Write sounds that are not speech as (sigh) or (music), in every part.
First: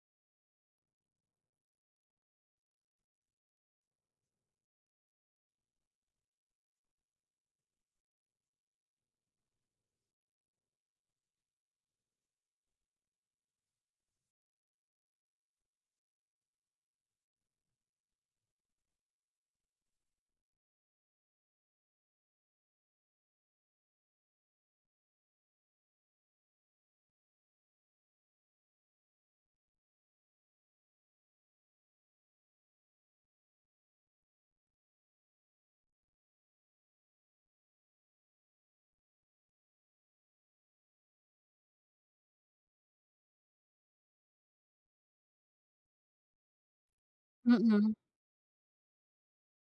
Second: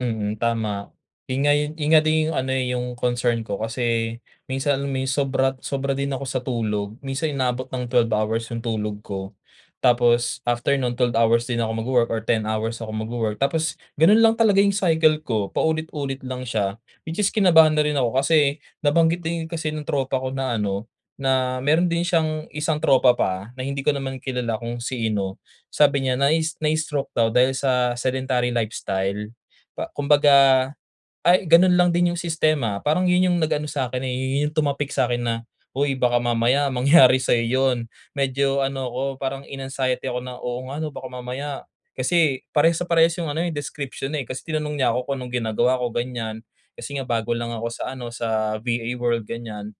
Mm. Tama. Yun nga yung, yun nga din yung ano, eh, yung concern ko, kasi minsan may sobra sobra din ako sa tulog. Minsan inaabot ng 12 hours yung tulog ko. Tapos after no'n 12 hours din ako magwo-work, or 10 hours ako magwo-work. Tapos gano'n lang talaga yung cycle ko, paulit-ulit lang siya, which is kinabahan na rin ako. Kasi nabanggit din yun kasi ng tropa ko na ano, na meron din siyang isang tropa pa na hindi ko naman kilala kung sino. Sabi niya nai "Na stroke" daw dahil sa sedentary lifestyle pa kumbaga, ay gano'n lang din yung sistema. Parang, yun yung nag-ano sa'kin, eh, yun yung tumapik sa'kin na, "Uy, baka mamaya mangyari (chuckles) sa'yo yun." medyo ano ako, parang in-anxiety ako na, "Oo nga ano." baka mamaya kasi, parehas na parehas yung ano, eh, description, eh. Kasi tinanong niya ako kung anong ginagawa ko gan'yan, kasi nga bago lang ako sa Mm. ano, sa VA world gan'yan.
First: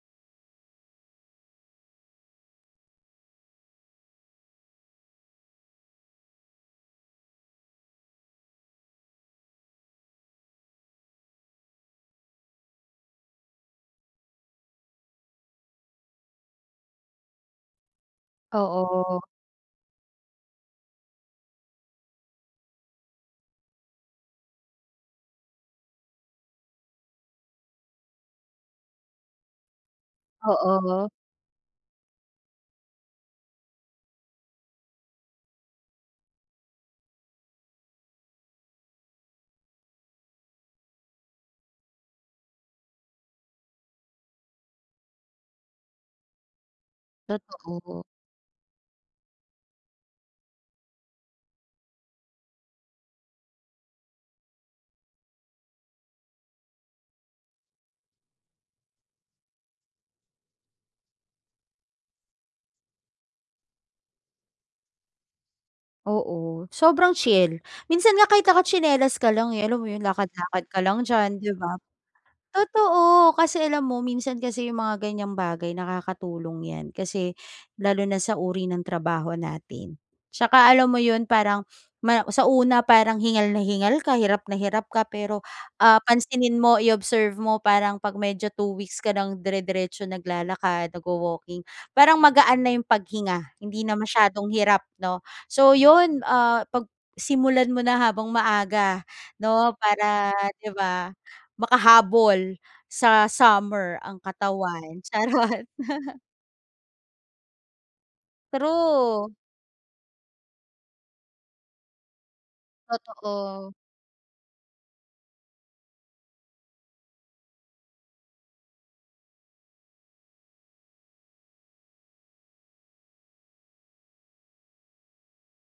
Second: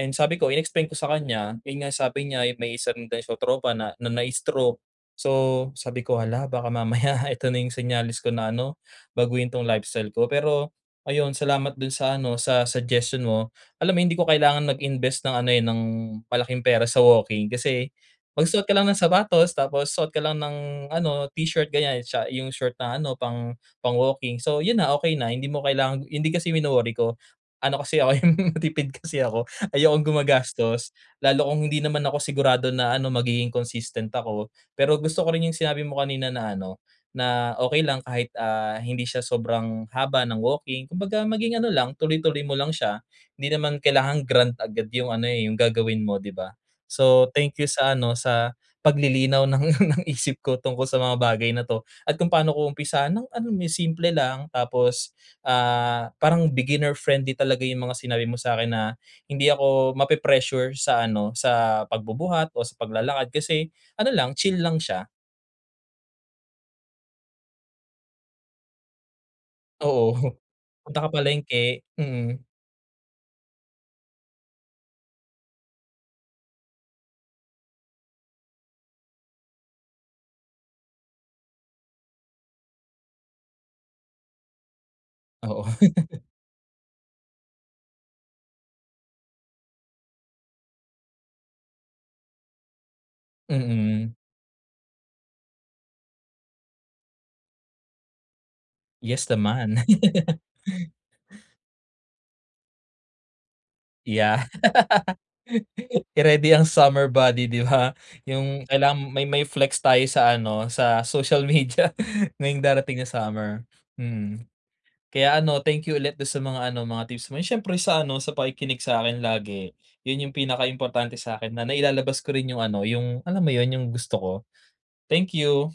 And sabi ko, in-explain ko sa kanya, yun nga sabi niya, yung may isa rin daw siyang tropa na na na-stroke. So, sabi ko, "Hala, baka mamaya (chuckles) ito na yung senyales ko na ano, baguhin 'tong lifestyle ko." pero, ayun salamat dun sa ano, sa suggestion mo. Alam mo hindi ko kailangan mag-invest ng ano, eh, ng malaking pera sa walking, kasi magsuot ka lang ng Oo. sapatos, tapos suot ka lang ng ano t-shirt gan'yan, siya yung short na ano, pang, pang walking. So, yun na, okay na, hindi mo kailangan yun din kasi yung wino-worry ko, ano kasi ako yung, matipid kasi ako, ayokong gumagastos, Oo. lalo kung hindi naman ako sigurado na ano, magiging consistent ako. Pero gusto ko rin yung sinabi mo kanina na ano, na "Okay lang kahit, ah, hindi siya sobrang haba ng walking," kumbaga maging ano lang tuloy-tuloy mo lang siya. 'Di naman kailangang grand agad yung ano, eh, yung gagawin mo, 'di ba? So, thank you sa Totoo. ano, sa paglilinaw ng isip ko tungkol sa mga bagay na 'to, at kung paano ko umpisahan ng ano mo yun, simple lang, tapos, ah, parang beginner friendly talaga yung mga sinabi mo sa'kin na, hindi ako mape-pressure sa ano, sa pagbubuhat o sa paglalakad, kasi ano lang, chill lang siya. Oo. Sobrang chill. Minsan nga kahit naka tsinelas ka lang, eh, alam mo yun? Oo. (chuckles) Lakad-lakad ka Punta lang ka diyan, 'di ba? palengke. Mm. Totoo. Kasi alam mo minsan kasi yung mga gan'yang bagay nakakatulong yan, kasi lalo na sa uri ng trabaho natin, 'Tsaka alam mo yun, parang ma (sniffs) sa una parang hingal na hingal ka, hirap na hirap ka. Pero, Oo. ah, (laughs) pansinin mo, i-observe mo, parang 'pag medyo two weeks ka nang dire-diretso naglalakad, nagwo-walking, parang magaan na yung paghinga, hindi na Mm. masyadong hirap 'no? So, 'yon, ah, 'pag simulan mo na habang maaga Yes 'no. naman. Para, (laughs) 'di ba, makahabol sa summer ang Yeah. katawan. (laughs) Charot. I-ready ang summer body, 'di ba? Yung kailangan may True. ma i-flex tayo sa ano, sa social media ngayong darating na summer, Totoo. mm. Kaya ano, thank you ulit do'n sa mga ano, mga tips mo, eh, siyempre sa ano, sa pakikinig sa'kin lagi. Yun yung pinaka importante sa'kin na nailalabas ko rin yung ano, yung, alam mo yun, yung gusto ko. Thank you.